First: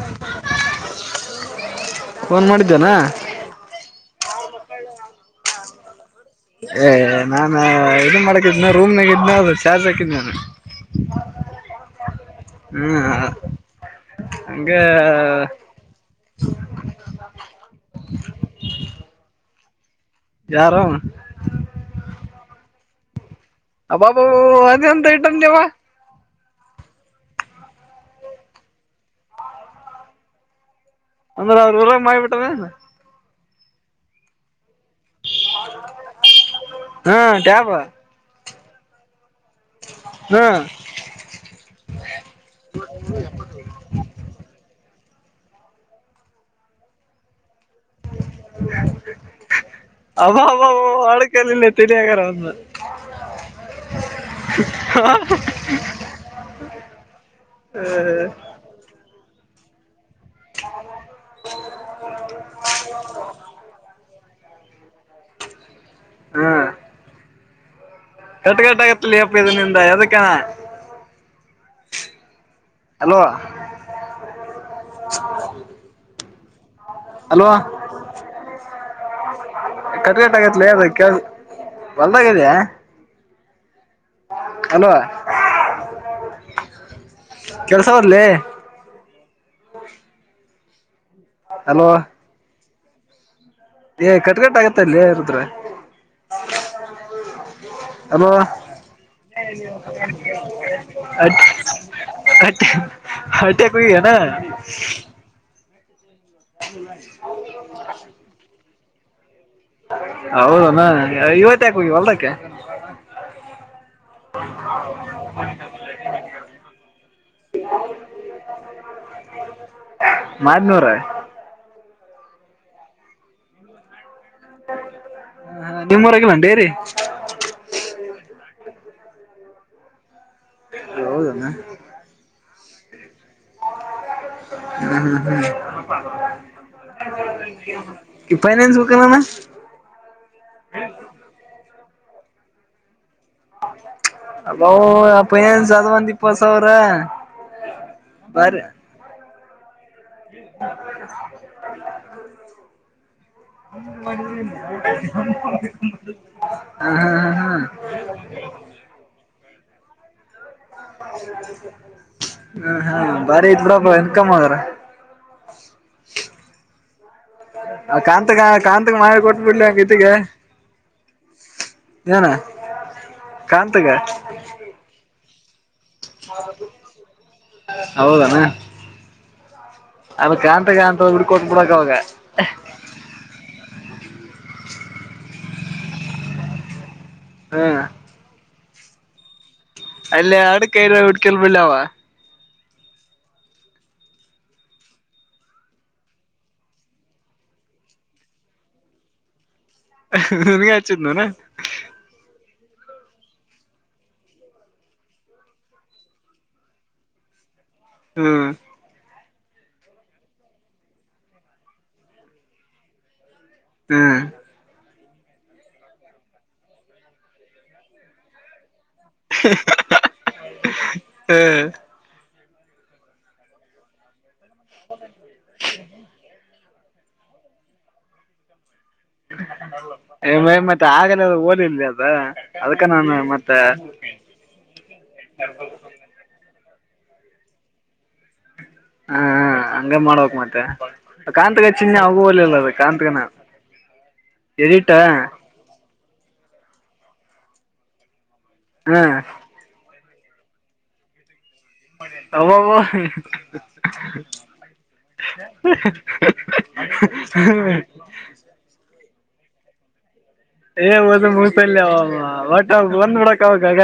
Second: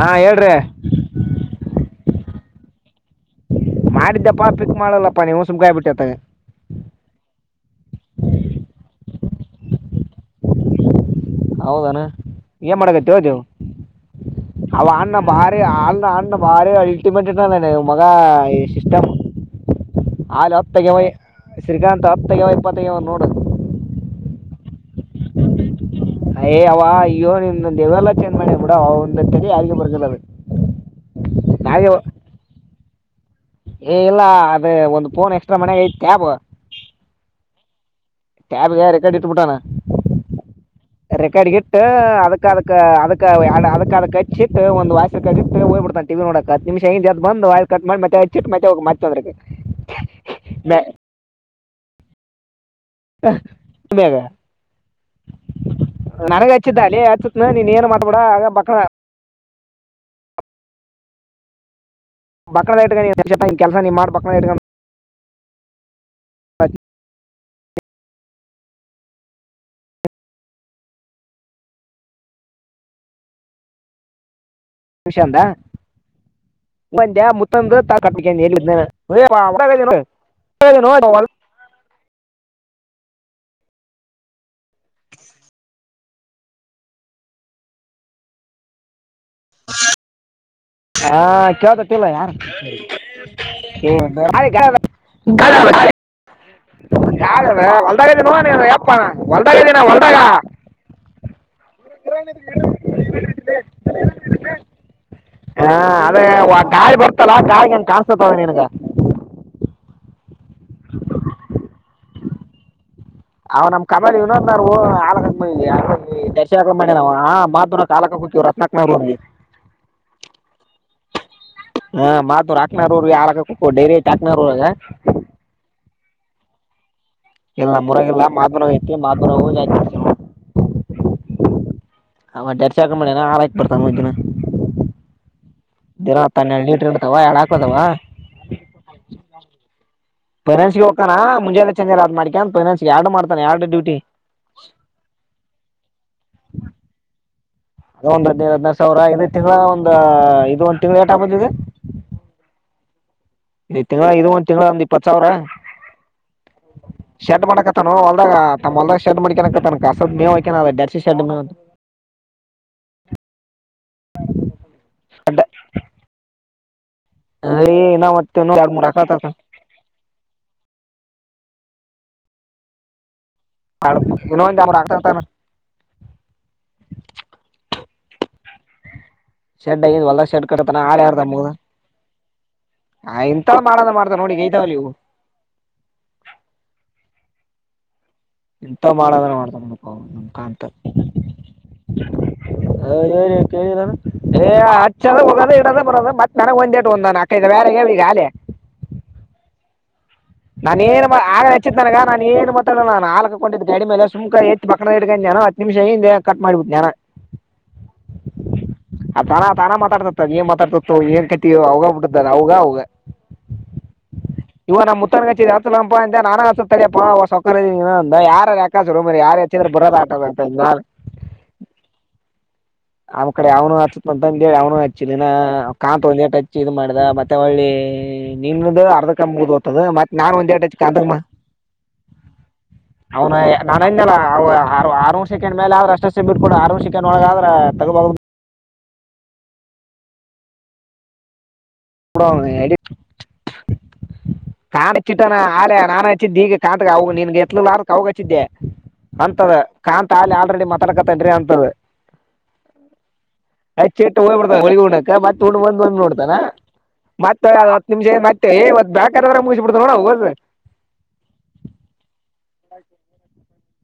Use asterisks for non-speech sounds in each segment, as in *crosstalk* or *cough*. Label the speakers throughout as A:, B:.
A: ಹಾ ಹೇಳ್ರಿ.
B: ಫೋನ್ ಮಾಡಿದ್ದೇನಾ.
A: ಮಾಡಿದ್ದಪ್ಪಾ ಪಿಕ್ ಮಾಡಲ್ಲಪ್ಪಾ, ನಾನು ಸುಮ್ಮನಾಗ್ಬಿಟ್ಟೆ.
B: ಏ ನಾನು ಇದನ್, ಮಾಡಕಿದನ ರೂಮ್ನಾಗಿದ್ನ ಅದು ಚಾರ್ಜ್ ಹಾಕಿದಿ.
A: ಹೌದಣ, ಏನ್ ಮಾಡಕತ್ತ ಹ್ದವು
B: ಹಂಗೆ
A: ಅವ ಅಣ್ಣ ಭಾರಿ ಅ ಅ. ಅವರ ಮಗ ಬಾರಿ ಐಟಿ ಬಿಟಿ ಕಂಪನಿ.
B: ಯಾರು
A: ಶ್ರೀಕಾತ್ ಹಪ್ತೈವ ಇಪ್ಪತ ನೋಡದು.
B: ಅಬ್ಬಾಬ, ಅದ ಹೆಂಗೆ ಆಯ್ತವ್ವಾ
A: ಅಯ್ ಅವಯ್ಯೋ ನಿಮ್್ದೊ, ದವೆಲ್ಲ ಚೇಂಜ್ ಮಾಡೇ ಬಿಡ, ಅವ ಒಂದರಿ ಯಾರಿಗೆ ಬರ್ದಿಲ್ಲ. ಬ
B: ಅಂದ್ರೆ ಅವ್ರೂಊ ಮಾಡಿಬಿಟ್ಟಾನ.
A: ಏ ಇಲ್ಲ ಅದು ಒಂದು್ಫೋನ್ ಎಕ್ಸ್ಟ್ರಾ ಮನೆಾಗ ಐತ್ ಕ್ಯಾಬ್,
B: ಕ್ಯಾಬ್
A: ಕ್ಯಾಬ್ ಗೆ ಒಂದು ಫೋನ್ ಇಟ್ಬಿಟ್ಟವ್ನೆ.
B: ಹೌದಾ
A: ರೆಕಾರ್ಡ್ಗಿಟ್ಟ ಅದಕ್ಕದಕ್ ಅದಕ್ ಅದಕ್ಕದಕ್ ಹಚ್ಚಿಟ್ಟ ಒಂದ ವಯಸ್ಸ ಹಚ್ಚಿಟ್ಟು ಹೋಗ್ಬ ಬಿಡ್ತಾನ ಟಿ ನೋಡಕ್ ಹತ್ ನಿಮಿಷ ಬಿಟ್ಟು, ಬಂದು ಆನ್ ಮಾಡಿ ಮತ್ತೆ ಮತ್ತೆ ಹೋಗ ಬಿಡ್ತಾನೆ.
B: ತಿರುಗಿ ತಿರುಗಿ ಅದೇ ಆಗ್ತಾನೆ.
A: ಆಮೇಲೆ
B: ಹಾ
A: ನನಗ ಹಚ್ಚಿದ್ದ, ಅಲ್ಲಿ ಹಚ್ಚತ್ನ, ನೀನ್ ಏನ್ ಮಾತನಾಡಬೇಡ.
B: ಆ ಆ
A: ಬಕ್ಕನದ, ಇ ಕೆಲಸ ನೀ ಮಾಡು.
B: ಹಾ
A: ಹತ್ತು
B: ಕಟ್ಗಟ್, ಆಗತ್ತಲಿ ಅಪ್ಪ ಇದನಿಂದ ಅಣ್ಣ. ಹಲೋ
A: ನಿಷ ಅಂದ. ಒಂದ
B: ಅಲ್ವಾ
A: ಮುತ್ತಂದು
B: ಹೊಲ್ದಾಗ ಇದ್ಯಾ. ಹಲೋ, ಕೆಳ್ಸವರ್ಲಿ
A: ಹಾ
B: ಅಲ್ವಾ
A: ಹೇಳ್ತಿಲ್ಲ, ಯಾರ ಇಲ್ಲಿ ಸೌಂಡ್
B: ಏ ಕಟ್ಕಟ್
A: ಡಿಸ್ಟರ್ಬೆನ್ಸ್.
B: ಆಗತ್ತಲ್ಲಿ ರುದ್ರ ಹಲೋ, ಏನ್
A: ಹೊಲ್ದಾಗ
B: ಮಾಡ್ತಿದ್ದೆ.
A: ಹಾ ಅದೇ ಕಾಯಿ ಬರ್ತಲ್ಲ, ಆ ಕಾಯಿಿಗೆನ್ ಕಾಣ್ಸತದ ನಿನ್ಗ.
B: ಹೌದಣ, ಇವತ್ತ ಯಾಕ, ಹೋಗಿ ಹೊಲ್ದಕ್ಕೆ.
A: ಅವ, ನಮ್ ಕಮಾಿ ಇವ ನ, ಆದರ್ಶಿಕ ಮಾಡಿ ನವು ಕುತೀವ ರಸ. ಹ
B: ಮದನೂರ.
A: ಹಾ ಮಾತ್ರೂರು ಹಾಕ್ನಾರೀ ಯರ ಕು ಡೈರಿಯಟ್ ಹಾಕ್ನಾರಗ
B: ನಿಮ್ಮ್ೂರಗ ಡೈರಿ
A: ಇಲ್ಲ ಮುರಗಿಲ್ಲ ಮಾದ ನೋ ಐತಿ ಮಾದು ನೋವು ಜಾತಿ
B: ಹೌದಮ್ಮ
A: ಹ ಡರ್ಚಾಕ ಮಾಡ ಆಯ್ತಡ್ತಾ ಹ್ತ
B: ಹ್ಮ್ ಹ್ಮ್ ಹ್ಮ್
A: ಇರ ಹತ್ತ ಹನ್ನೆಡು ಲೀಟ್ರ ಇಡ್ತಾವ ಎಳ್ ಹಾಕದಾವ
B: ಫೈನಾನ್ಸ್ ಬೇಕನನ
A: ಪೇರೆಂಟ್ಸ್ಗೆ ಹೋಗೋಣ ಮುಂೆ ಚಜ ಅ್ ಮಾಡಿಕೊಂಡ ಪರೆಟ್ಸ್ ಆಡ್ ಮಾಡ್ಾನೆ ಆಡ್
B: ಅಬ ಅಪ್ಪನನ್ ಸದವಂದ ಇಪ್ಪ ಸಾವಿರ
A: ಒಂದ ಹದ್ೈದು
B: ಬಾರಿ
A: ಹದಿನೈದು ಸಾವಿರಐದು ತಿಂ್ಳ ಒಂದ್ ಇದು ಒಂದ್ ತಿಂಗಳುಳ ಏಟ ಆ ಬದಿದೆ ಇ ತಿಂಗಳ ಇ ಒಂದ ತಿಂಗಳ ಒಂದ್ ಇಪ್ಪತ್ ಸಾವಿರ
B: ಹ ಹಾ
A: ಶರ್ಟ್
B: ಹಾ
A: ಮಾಡಕತ್ತ
B: ಹಾ
A: ದ ತಮ್ಮೊ ಶೇರ್ ಮಾಡಿ ಕನ ತನ ಅಸಿ
B: ಹ ಹಾ ಬಾರಿ ಇದ್ರಪ್ಪ ಇನ್ಕಮ್ ಆದದಾರ
A: ಶೆಡ್ ಏ ಇನ್ನ
B: ಕಾಂತಕ
A: ಮತ್ತ ಇನ್ನೂ ಎರಡ್ ಮೂರ್
B: ಕಾಂತಕ್ ಮಾ
A: ಹಾಕತಾನ
B: ಕೊಟ್ ಬಿಿಡ್ಲಿ ಹಂಗತಿಗೆ ಬಣ
A: ಹ ಇೊಂದು ಆತ
B: ಹೌದಣ
A: ಶೆಡ್ ಆಗಿದ್ ಹೊಲ್ದಾಗ
B: ಅದ ಕಾಂತ ಕಾಂತ ಬಿಡ್ಕೊತ್ ಬಿಡಕ ಅವಾಗ
A: ಹ ಇಥಲ್ಲ ಮಾಡಂದ ಮಾಡ್ತಾವ ನೋಡಿ ಗೈತಾವ ಇವು
B: ಹ್ಮ್
A: ಎಂತ ಮಾಡದ್ರೆ ಮಾಡ್ತ
B: ಅಲ್ಲೇ ಆಡ ಕೈರ ಹಡ್ಕಲ್ ಬಿಳಾವ
A: ಅ ಕೇಳಾನ ಹೋಗದ ಇಡದ ಬರದ ಮತ್ತತ್ ನನಗ್ ಒಂದೇ ಒಂದಾನ ೇ ಯಿಗಾಲಿ
B: ನನ್ಗೆ
A: ನಾನ ಏನ್
B: ಹಚ್ಚಿದ್ನನ
A: ಆಗ ಚ್ಚ ನನ ನಾನು ಏ ಮಾತ್ರ ನಾ ಹಾಲ್ಕೊಂಡಿದ್ದೆ ಅಡಿ ಮೇಲೆ ಸುಕ ಹೆಚ್ಚು ಬಕ್ದ ಹಿಡ್ ನಾನು ಹತ್ತು ನಿಮಿಷ ಹಿಂದೆ ಕಟ್ ಮಾಡಿು ಯಾರ
B: ಹ್ಮ್
A: ಆ ತಾನ ತಾನ ಮಾತಾಡ್ತತ್ತದ ನೀನ್ ಮಾತಾಡ್ತತ್ತು ಏನ್ ಕಟ್ಟೀ ಅವಾಗ ಬಿಟ್ಟದ ಅವಗ ಅವಗ
B: ಹ್ಮ್
A: ಇವ ನಮ್ಮ್ುತ್ತನ್ಗಚ್ಚರಿ ಹತಲಪಾ ಅಂತ ನಾನ ಹತತಡಿಯಪ್ಪಾ ಸೌ ಯಾರ ಯ ಯ ಹೆಚ್ಚಂದ್ರ ಬರದ ಆಟ ಆತ
B: ಹ್ಮ್
A: ಆಮ್ಮ್ ಕಡೆ ಅವನು ಹತತ್ ಅಂತ ಅವ್ನು ಹಚ್ಚಿಲ್ಲ ಕಾಂತ ಒ ಇ ಮಾಡ್ದ ಮತ್ತೆ ಒಳ್ಳಿ ನಿಮ್ದ ಅರ್ಧ ದ ಮ ನ
B: ಹ ಮತ್ತೆ
A: ಒಂದ
B: ಆಗಲ್ಲ ಓದಿಲ್ರಿ ಅದ ಅದಕ್ಕ ನಾನು ಮತ್ತೆ
A: ನಂದಲ್ಲ ಆರು ಆರು ಒಂದು ಸೆಕಂಡ್ ಮೇಲೆ ಆದ್ರ ಅಷ್ಟೇ ಬಿಟ್ಕೊಂಡು ಆರಂದು ಸೆಕಂಡ್ ಒಳಗ ಆದ್ರ ತಗಬ
B: ಹಾ ಹಂಗ ಮಾಡ್ಬೇಕಕ್ ಮತ್ತೆ ಕಾಂತಕ ಚಿನ್ನ
A: ಬಿಡು ಅವನು
B: ಹಗೂಲಿಲ್ಲ
A: ಎಡಿಟ್
B: ಕಾಂತಕನ ಎಡಿಟ
A: ನಾಳೆ ನಾನನ್ ಹಚ್ಚಿದ್ದೆ ಈಗ ಕಾಂತಗ ಅವ ನಿನ್ಗೆ ಎತ್ಲುಾರಕ್ ಅವಾಗ ಹಚ್ಚಿದ್ದೆ
B: ಹಾ
A: ಅಂತದ ಕಾಂತ ಅಿ ಆಲ್ರೆಡಿ ಮಾತಾಡ್ಕತನ್ರಿ ಅಂತ
B: ಅವಬ
A: ಆಯತ್ ಚಟ್ಟ ಹೋಗ್ಬಡ್ತಾನ ಹೊಳಿ ಹುಣಕ ಮತ್ತೆ ಹುಣ ಬಂದ ಬಂದು ನೋಡ್ತಾನ ಮತ್ತೆ ಹತ್ತು ನಿಮಿಷ ಮತ್ತೇವ್ ಬೇಕಾರಾದ್ರೆ ಮುಗಿಸಿಬ ಬಿಡ್್ ನೋಡ ಹೋದ
B: ಏ ಓದ ಮುಗಪಲ್ಯ ಬಟ್ ಅವ ಬಂದ್ ಬಿಡಕ್ ಆಕ್ಾಗ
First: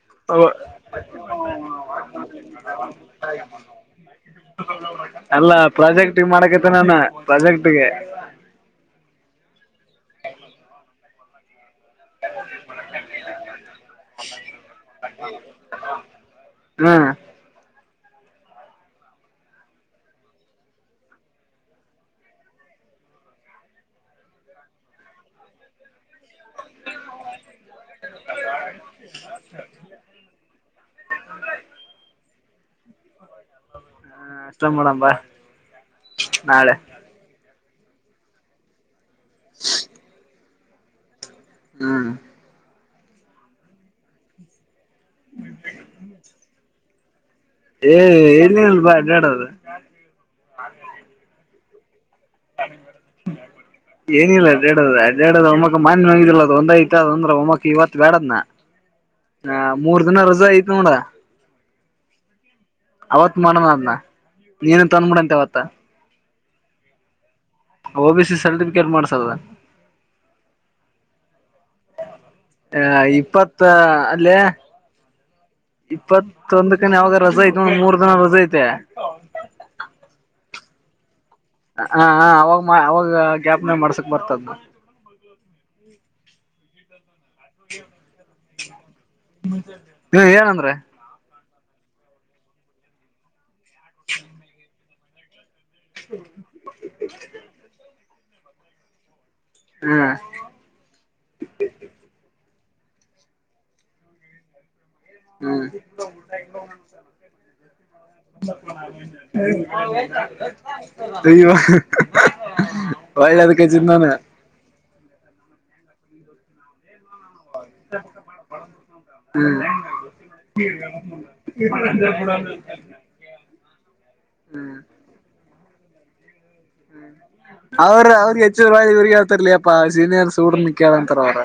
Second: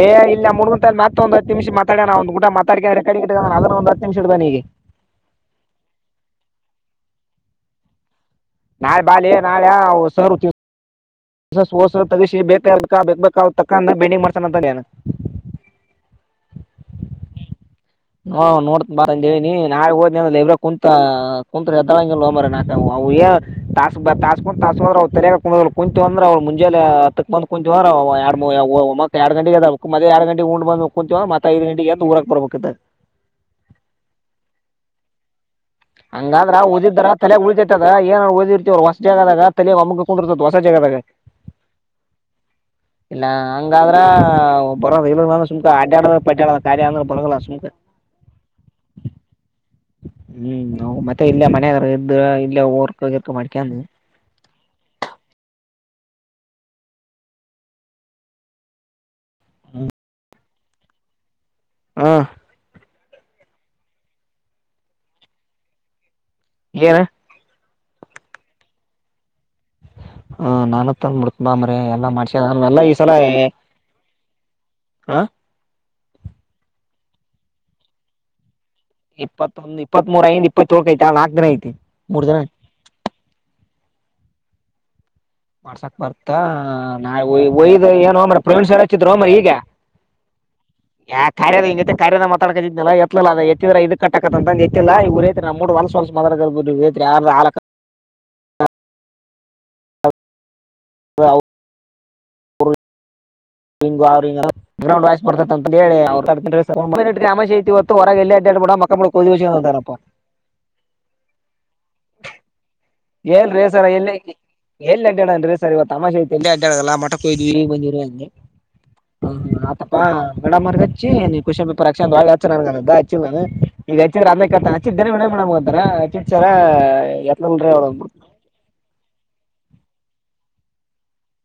A: ಏ ಇಲ್ಲ ಮುಗಂತ ಮತ್ತೊಂದು ಹ ನಿಮಿಷ ಮಾತಾಡೋ ಒ್ ಊಟ ಮಾತಾಡ್ರ ಕಡೆ ಅದ್ರ ಒಂದು ಹತ್ತು ನಿಮಷ ಇಡ್ದಾನ ಈಗ
B: ಅಲ್ಲ ಪ್ರಾಜೆಕ್ಟ್ ಮಾಡಕತೆ ನಾನ ಪ್ರಾಜೆಕ್ಟ್ಗೆ
A: ನಾಳೆ ಬಾಿ ನಾಳೆ ಸ ಸೋರ್ಸ ತಗಸಿ ಬೇಕಬೇಕಾ ಬೇಕ ಬೇಕ ತಕ್ಕ ಅ ಬೆಂಡಿಂಗ ಮಾಡ್ಸ ಅಂತಏನು
B: ಹ್ಮ
A: ನಾ ನೋಡ್ತ ಬಾರ ಹೇಳಿ ನಾಗ್ ಹೋದ್ ಇವ್ರ ಕುಂತ ಕುಂತ ಎದ್ದಳಂಗ ಹೋಗಂಬರ ನಾಕ ಅವುಏ ತಾಸಸ್ ಬ ತಾಸ್ಕೊಂಡು ತಾಸ್ಕಂದ್ರ ಅವ್ ತರಗ ಕ ಕು ಕುಂತು ಅ್ರ ಅವ್ಳ ಮುೆ ಜ ಅತ್ತಕ್ಕ ಬಂದು ವರ ಎರ ಗಂಟೆಗೆದ ಮದೆ ಎರ ಗಂಟೆಗೆ ಉಂಡು ಬಂದು ಕುಂತವ ಮತ್ತ ಐದು ಗಂಟ ಎಂತ ಊರಾ ಬರ್ಬೇಕೆ
B: ಹ ಇಷ್ಟ ಮಾಡೇಡಂಬಾ
A: ಹಂಗಾದ್ರ ಓದಿದ್ರ ತಲೆ ಉಳಿತೈತದ ಏನ ಓದಿರ್ತಿವ್ ಜದಾಗ ತಲೆ ಒಮ್ಮಗಕೊಂಡಿರ್ತದದು ಹೊಸ ಜಾಗದಾಗ
B: ಹ್ಮ್
A: ಇಲ್ಲ ಹಂಗಾದ್ರ ಬರದ ಇ ಸು್ಕ ಅಡ್ಡ್ಯಾಡ ಪಟ್ಟ್ಯಾಡ ಕ್ಯ ಅಂದ್ರ ಬರಲ್ಲ ಸುಮಕ
B: ಏ ಇಲ್ಲಿಲ್ ಬ ಅಡಾಡದು
A: ಹ್ಮ್ ನ ಮತ್ತೆ ಇಲ್ಲ ಮನ ಇದ ಇಲ್ಲ ಊರ್ಕ ಇರ್ಕ ಮಾಡ್ಕ
B: ಏನಿಲ್ಲೇಡಡದ ಒಮ್ಮಕ್ ಮಾನ್ ಮುಗಿದಿಲ್ಲ ಅದು ಒಂದ ಐತ ಅದ ಅಂದ್ರೆ ಒಮ್ಮಕ್ ಇವತ್ ಬೇಡದ್ನ ಹ ಮೂರ್ ದಿನ ರಜಾ ಆಯ್ತ ನೋಡ
A: ಹಾ
B: ಅವತ್ ಮಾಡೋಣ ಅದ್ನ ನೀನನ್ ತಂದ್ಬಿಡಂತೆ ಅವವತ್ತ
A: ಏನು
B: ಓಬ ಸಿ ಸರ್ಟಿಫಿಕೇಟ್ ಮಾಡ್ಸದ
A: ಹ ನಾನು ತಂದ ಮುಡ್ಕ್ ಬ ಅಂಬ್ರೆ ಎಲ್ಲಾ ಮಾಡ್ಸ ನ ಎಲ್ಲ ಈ ಸಲ
B: ಇಪ್ಪತ್ತ ಅಲ್ಲೇ
A: ಹಾ
B: ಇಪ್ಪತ್ತೊಂದಕನ ಯಾವಾಗ ರಜ ಐತೆ ಒಂದ ಮೂರ್ ದಿನ ರಜ ಐತೆ
A: ಇಪ್ಪತ್ತೊಂದು ಇಪ್ಪತ್ರ ಐ್ ಇಪ್ಪತ್ತೋಳಕೈಐ ನಲ್ಕ ದಿನ ಐತೆ
B: ಹ ಹ ಅವಾಗ ಅವಾಗ ಜ್ಯಾಪ್ನೆ ಮಾಡ್ಸಕ್ ಬರ್ತದ
A: ಮಾಡ್ಸಾಕ್ ಬರ್ತಾ ನಾ ಒಯ್ದ್ ಏನ್ ಮ್ರ ಪ್ರವೀಣ್ ಸ ಕಧ್ರೋ ಮರಿಗ
B: ಹ್ಮ ಏನಂದ್ರೆ
A: ಯಾ ಕಾರ್ಯದ ಇ ಕಾರ್ಯದ ಮ ಮಾತಾಕದಿದನಲ್ಲ ಎತ್ತಲಲ್ಲ ಅ ಎತ್ತಿದ್ರ ಇದು ಕಟ್ಟಕತ್ತ ಅಂತ ಎತ್ತಿಲ್ಲ ಇವ್ರೆ ನ ಮೂ ಹೊಲಸಲ್ಸ ಮಾ ಯಾರ ಆ
B: ಹಾ
A: ಹ ಗ್ರೌಂಡ್ ವಸ್
B: ಹ್ಮ್
A: ರ್ತಮೇತಿ ಹೊತ್ತು ಹೊರಗೆ ಎ ಅಡ್್ಯಾಡ್ಡ ಮಕ್ಕಳ ಕಂತಾರಾ
B: ಅಯ್ಯ ಒಳ್ಳದಕ್ಕೆ
A: ಏಲ್ರೀ
B: ಚ
A: ಸರ್
B: ನಾನ
A: ಎಲ್ಲಿ ಎಲ್ಲಿ ಅಡ್ಡೋಣನ್ರಿ ಸರಿ ಇವ ತಮಾಶೆ ಇ ಎಲ್ಲಿ ಅಡದಲ್ಲ ಮಠಕ್ಕೆ ಕೊಯ್ವಿ ಬಂದಿಿ
B: ಹೌ
A: ಹ ಆತಪಾ ಮಡ ಮರ್ಗಚ್ಚಿ ನೀ ಖುಷಪ ರಕ್ಷಾಳ ನನ್ಚ್ಚಿಲ್ಲ ನಾನು ಈಗಚ್ಚ
B: ಹ್ಮ್
A: ಅದತಚ್ಚಿದ ಮೇಡಮ್ಿಾರ ಎ ಅವಳ
B: ಅವ ಅವ್ರ ಿ ಇವರಿಗೆಿಗೆ ಹೇಳ್ತರ್ಲ ಅಪ್ಪಾ ಸೀನಿಯರ್ ಸೂಡ್ರನ್ ಕೇಳಂತಾರ ಅವರು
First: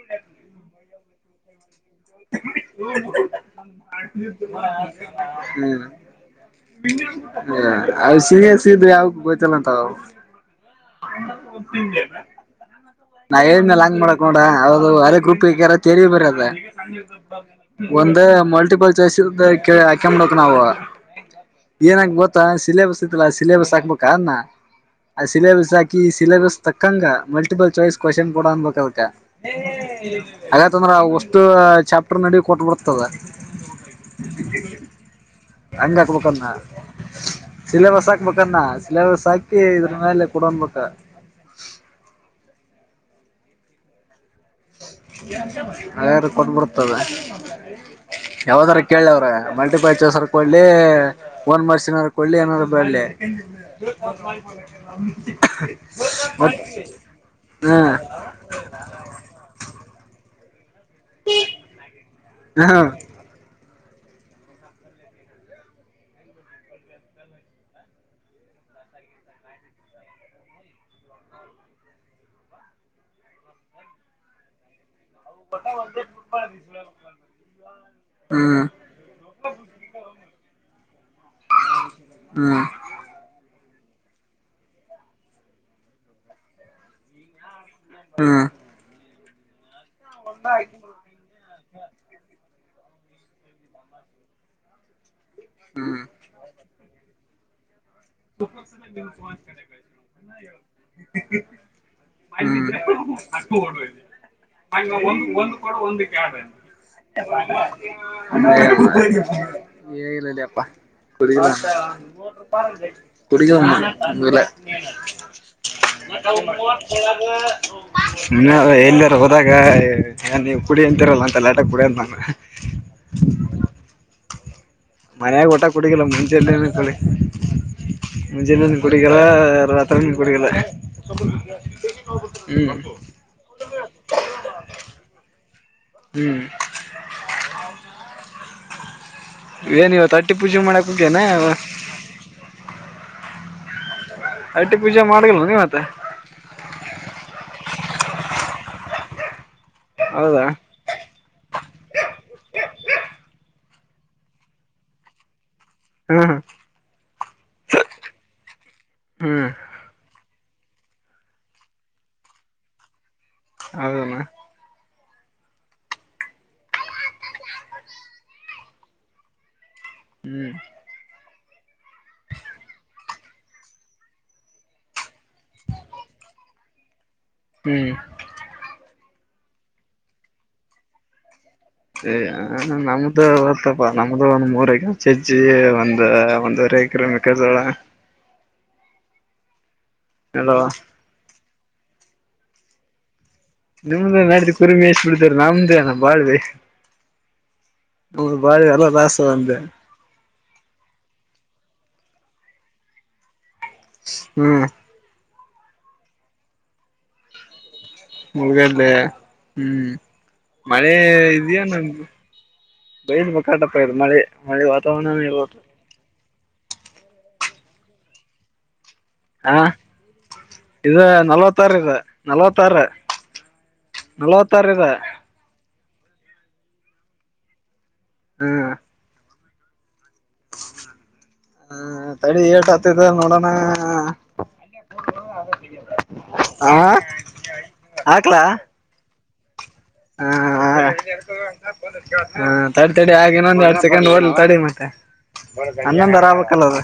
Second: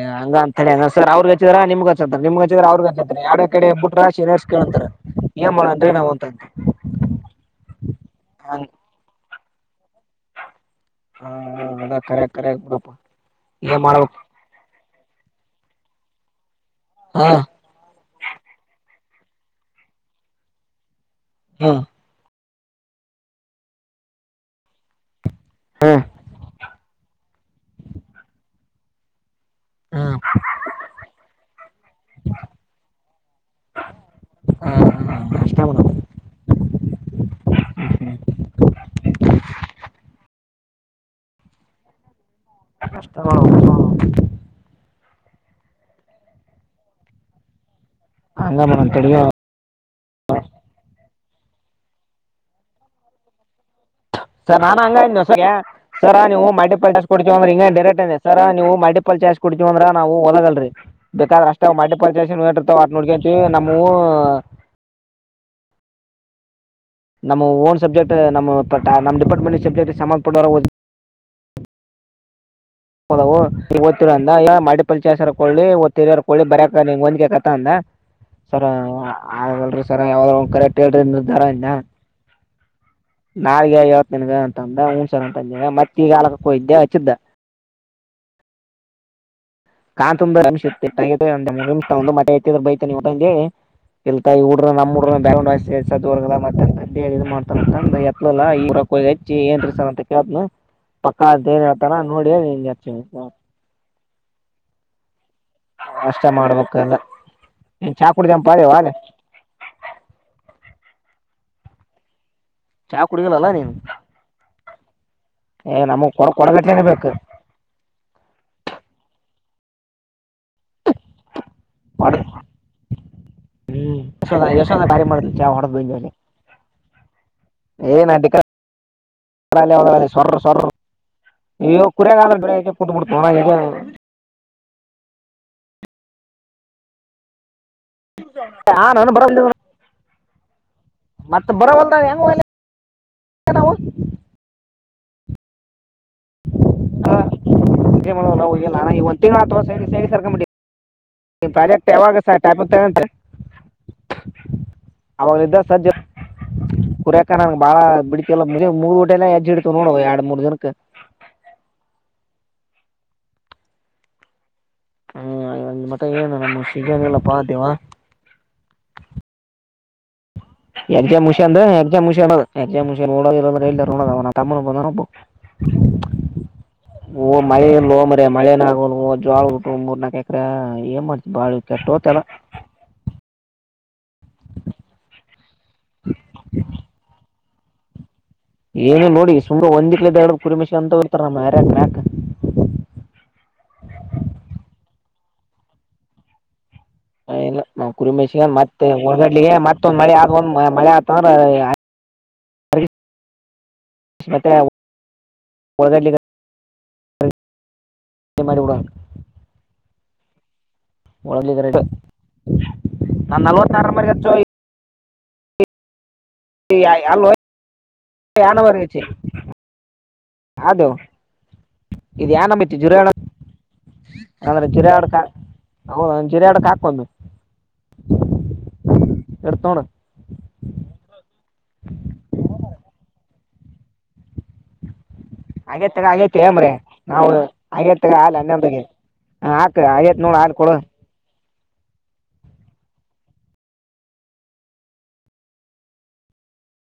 A: ಯ ಹಂಗ ಅಂತ ಹೇಳಿರ್ ಅವ್ರಗ್ ಹಚ್ಚಿದರ ನಿಮ್ಗ ನಿಮ್ ಹ ಅವ್ರಗ ಅಂತಾರೆ ಯರಡ ಕಡೆ ಬಿಟ್ಟ್ರಾಿಏನಸ್ಕ ಕಂತಾರೆ ಏ ಮಾಡ ಅಂದ್ರೆ ನಾ್ ಅಂತ
B: ಹ ಸ
A: ಹಂಗ
B: ಸಿದ್ರೆ ಯಾವ ಗತಲ್ಲ ಅಂತ
A: ಅದ ಕರೆ ಕರೆ ಬಿಡಪ್ಪ
B: ನಾ
A: ಏನ್
B: ಹೇಳ್ಮೇಲೆ ಹಂಗ್
A: ಮಾಡ್ಬೇಕು
B: ಮಾಡಕ್ ಹೌದು ಅರೆ ಗಪಲ್ಲ ತೆರಿ ಬರದ
A: ಹಾ
B: ಒಂದ ಮಲ್ಟಿಪಲ್ ಚಸ ಹಾಕಂಬಡಕ್ ನವು
A: ಹಾಂ
B: ಗೊತ್ತಾ ಸಿಲೆಬಸ್ ಇತ್ತಲ್ಲ ಸಿಲೆೇಬಸ್ ಹಾಕ್ಬೇಕ ಅನ್ನ ಆ ಸಿಲೆಬಸ್ ಹಾಕಿ
A: ಹ್ಮ್
B: ಸಿಲೆಬಸ್ ತಕ್ಕಂಗ ಮಲ್ಟಿಪಲ್ ಚಾಯ್ಸ್ ಕ್ವಶನ್ ಕೂಡ ಅನ್ಬೇಕದಕ
A: ಹ್ಮ್
B: ಹಾಗಂದ್ರ ಹ ಚಾಪ್ಟರ್ ನಡ ಕೊಟ್ಟುಬಿಡ್ತದೆ
A: ಹ್ಮ್ ಹ್ಮ್ ಅಷ್ಟೇ ಮಾಡೋದು
B: ಹಂಗ ಕುಡ್ಕಣ ಸಿಲೆಬಸ್ ಹಾಕ್ಬೇಕನ್ನ ಸಿಲೆಬಸ್ ಹಾಕಿ ಇದ್ರ ಮೇಲೆ ಕುಡನ್ಬೇಕ
A: ಕಷ್ಟ
B: ಅರು ಕೊಟ್ಬರ್ತದೆ
A: ಹಂಗ
B: ಯಾವ್ದಾರ
A: ಮಾಡೋಣ ತಡಿ
B: ಕೇಳವ್ರೆ ಮಲ್ಟಿ ಪರ್ಚಸ್ರ್ ಕೊಡ್ಲಿ ಓನ್ ಮರ್ಸಿನ್ರ ಕೊಡ್ಲಿ ಏನಾರ ಬಡ್ಲಿ
A: ಸರ್ ನಾನ್ ಹಂಗ ಸರ ನೀವು
B: ಮತ್
A: ಮಲ್ಟಿಪಲ್ ಚಾರ್ಸ್ ಕೊಡ್ತೀವಿ ಅಂದ್ರೆ ಹಿಂಗ
B: ಹಾ
A: ಡೈರೆಕ್ಟ್ ಅದೆ ಸರ ನೀವು ಮಲ್ಟಿಪಲ್ ಚಾರ್ಜ ಕುಡ್ತಿವ ಅಂದ್ರ ನಾವು ಒಲಗಲ್ರಿ ಬೇಕಾದ್ರ ಅಷ್ಟ್ ಮಾಡೆ
B: ಹಾ
A: ಪಚರ್ತ ನೋಡ್ ನಮ್ಮೂ ನಮ್ಮ್ ಓನ್ ಸಬ್ಜೆಕ್ಟ್ ನಮ್ಮ ನಮ್ಮ ಡಿಪಾರ್ಟ್ಮೆಂಟ್ ಸಬ್ಜೆಕ್ಟ್ ಸಂಬಂಧಪಟ್ಟ ವುರ್ ಅಂದ ಯ ಮಾಡ ಚಸರ್ ಕೊಳ್ಳಿ ಒ ತಿರಿರ್ ಕ ಕೊಿ ಬರಕ ನಿ ಒಂದ ಕತ ಅಂದ
B: ಹ್ಮ್
A: ಸರ್ ಆಲ್ರಿ ಸರ ಯಾವ್ದ ಒ ಕರೆಕ್ಟ್ ಹೇಳ್ರರಿ ನಿಧರಿಂದ
B: ಹ್ಮ್
A: ನಾಗೆ ವತ್ ನನ್ಗ ಅಂತ ಅಂದ ಹುನ್ಸಾರ್ ಅಂತ ಅ ಮತ್ತ ಈಗಾಲಕ್ಕ ಹೋಯ್ದೆ ಹಚ್ಚಿದ್ದ
B: ಹ್ಮ
A: ಕಾ ತುಂಬಾ ನಿಮ್ಷ ಒಂದು ಮಟೆ ಎತ್ತಿದ್ರ ಬೈತಾನ ಊಂದಿ ಇಲ್ತ ಹಊಡ್ರ ನಮ್ಮಡ ಬ
B: ಹ್ಮ್
A: ಸ ಮತ್ತೆತ ಇಲ್ಲ ಈರ ಹೆಚ್ಚಿ ಏನ್ಸ ಅಂತ ಕೇಳಿದ್ನು ಪಕ್ಕ ಅ ಏನ್ ಹೇಳ್ತಾನ ನೋಡನ್
B: ಇದೆ ಒಂದು ಒಂದು ಒಂದು
A: ಅಷ್ಟೇ ಮಾಡ್ಬೇಕಲ್ಲ ನೀನ್ ಚಾ ಕುಡ್ದನ್ ಪಾಳೆ ವಾಲೆ
B: ಏಲ್ಲ ಅಪ್ಪ ಕುಡ
A: ಚಾ ಕುಡಿದಿಲ್ಲಲ್ಲ
B: ಕುಡಗ
A: ನೀನ್
B: ಬಂದ
A: ಏ ನಮಗ್ ಕೊಡ ಕೊಡಗಟ್ಲೆನೆ ಬೇಕು
B: ಅ ಹ ಎಲ್ಲಾರ ಹೋದಾಗವು ಕುಡಿ ಅಂತರಲ್ಲ ಅಂತಲ್ಲ ಕೂಡಂತಾನ
A: ಹೊಡ್ ಹ್ಮ್ ಯ ಯಶ ಭಾರಿ ಮಾಡಾವ
B: ಊಟ
A: ಹೊದಿ
B: ಕುಡಿಗಿಲ್ಲ ಮುಂಜೆಲ್ಲೆನ ಕುಡಿ
A: ಏ ನಟ
B: ಮುಂಜೆಲ್ಲೆನ ಕುಡಿಗಲ್ಲ ರಾತ್ರಿನು ಕುಡಿಗಲ್ಲ
A: ಸ ಈ
B: ಹ್ಮ್
A: ಕುರಿಯಾಗ್ರಟ್ಟ ಬಿಡ್ತವಣ
B: ಹ್ಮ್
A: ಹ ನಾನ ಬರ
B: ಏನ್ ಇವ ತಟ್ಟಿ ಪೂ ಮಾಡಕ
A: ಮತ್ತತ್ ಬರವಲ್ದ ಹೆಂಗ
B: ಐಟ್ಟಿ ಪೂಜೆ ಮಾಡಗಲ್ವ ನೀವತ್ತೆ
A: ಹೆ ಮಾಡಲ್ಲ ಹೋಗಲ್ಲ ನಾ ಈ ಒಂದ ತಿ ಆ ತ ಸೇರಿ
B: ಹೌದಾ
A: ಸರ್ಕೊಂಡಂಬಿ ನಿ ಪ್ರಾಜೆಕ್ಟ್ ಯಾವಾಗ ಸರ್ ಟೈಪತನಂತೆ ಅವಾಗ ಇದ್ದ ಸಜ್ಜ
B: ಹ್ಮ್
A: ಕುರ್ಯಕ ನಂಗ ಬಾಳ ಬಿಡ್ತಿಲ್ಲ ಮು ಮುಗ ಊಟೆ ಎಲ್ಲಾ
B: ಹ್ಮ್
A: ಹೆಜ್ಜಿ ಇಡ್ತವಿ ನೋಡುವ ಎರಡ್ ಮೂರ್ ಜನಕ್ಕೆ
B: ಹೌದಣ
A: ಹ್ಮ್ ಮತ್ತೆ ಏನು ನಮ್ಮ ಶೀಗನ್ ಹೇಳಲ್ಲಪ್ಪಾ ಅೇವಾ
B: ಹ್ಮ್
A: ಎರ್ಚಾ ಮುಷಿಯ ಅ್ರ ಎಾ ಮುಷ ಮು ತಮ್ಮ
B: *inaudible*
A: ಹೂ ಮಳೆ
B: ಹ್ಮ್
A: ಹೋ ಮ್ರ ಮಳೆನವು ಜೋಳ ಬಿಟ್ಟು ಮೂರ್ ನಾಕಕ್ ಎಕ್ರ ಏ ಮಾಡ್ತತಿ ಬಾಳ
B: ಹ ಹ ನಮ್ದು ಇತ್ತಪ್ಪ ನಮ್ದು ಒಂದ್ ಮೂರು ಎಕರೆ ಚಜ್ಜಿ ಒಂದು ಒಂದವರೆ ಎಕರೆ ಮೆಕ್ಕಜೋಳ
A: ಏನು ನೋಡಿ ಸು ಒಂದಿಕ್ಲ ಎರಡು
B: ಎಲ್ಲವ
A: ಕುರಿಮೆಷಿ ಅಂತ ಇರ್ತಾರ ನಮ್ಮ ಯಾರ್ಯ ಮ್ಯಾಕ್
B: ನಿಮ್ದ ನಡಿದ ಕುರಿಮೇಶ್ ಬಿಡತಾರೆ ನಮ್ದೇ ನ ಬಾಳ್ವ
A: ನ್ ಕುರುಮೇಶಗ
B: ಎಲ್ಲ
A: ಮತ್ತೆ
B: ಲಾಸ್
A: ಹೊಳಗಡ್ಿಗೆ
B: ಅಂದೆ
A: ಮತ್ತೆ ಮತ್ತೊಂದ್ ಮಳೆ ಆಗ ಒಂದ್ ಮಳೆ ಆಗ್ತಂದ್ರ ಮತ್ತೆ
B: ಹ್ಮ್
A: ಒಳಗ ಮಾಡಿ ಬಿಡೋಣ
B: ಮುಳಗದ್ದೇ ಹ್ಮ್ ಮಳೆ ಇದ್ಯ ನ
A: ನಾನು
B: ಬಯಲ್ ಬ ಕಾಟಪ್ಪ ಇ
A: ನಲ್ವತ್ತಾರು ಮರಿ
B: ಮಳೆ
A: ಹಚ್ಚು
B: ಮಳೆ ತಾವನಾನೇವ
A: ಅಲ್ ಯನ ಬಗಚ
B: ಹ ಇದು ನಲ್ವತ್ತಾರ ಇ
A: ಇದು ಯಾ ನಂಬರ್
B: ನಲ್ವತ್ತಾರ
A: ಐತಿ ಜುರಿಯಾಡ
B: ನಲ್ವತ್ತಾರ
A: ಅಂದ್ರೆ
B: ಇದ
A: ಜಿರೆ ಹಾಡ್ಕ್ ಹದ ಜಿರಾಡ್ಕ್ ಹಾಕಬೇಕ
B: ಹ್ಮ
A: ಇರ್ತೋೊಂಡ
B: ಹ್ಮ ತಡಿ ಏಟ್ ಆತಿದೆ ನೋಡೋಣ
A: ಹಾಗೇ ತಗ ಹಾಗಗೇತಿ
B: ಹ
A: ಮ್ರೆ ನಾವು ಹಾಗೇ ತಗ ಅಲ್ಲ
B: ಹಾಕ್ಲಾ
A: ಅನ್ನಯೊಗೆ ಹ ಹಾಕ ಆತ್ ನೋ ಹಡ್ಕೊಡ
B: *unintelligible* ಹಾ ತಡೆ ತಡಿ ಆಗೆನೊಂದ್ ಎರಡ್ ಸೆಕೆಂಡ್ ಓಡ್ಲಿ ತಡಿ ಮತ್ತೆ ಹನ್ನೊಂದಾರ ಆಲ್ಲದ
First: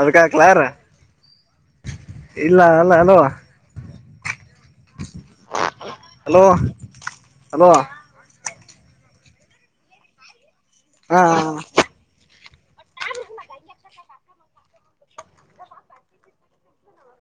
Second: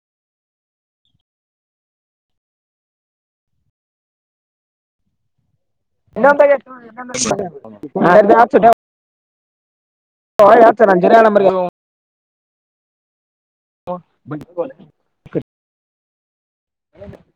B: ಅದಕ್ಕೆಕ್ಲ ಯಾರ ಇಲ್ಲ ಅಲ್ಲ ಅಲ್ವಾ ಹ
A: ಇನ್ನ
B: ಹಲೋ
A: ಆ ಆ ಚ ಹ ಯಾತ ನಂಜರಿಣ
B: ಹಾ
A: ಹ ಬ ಹ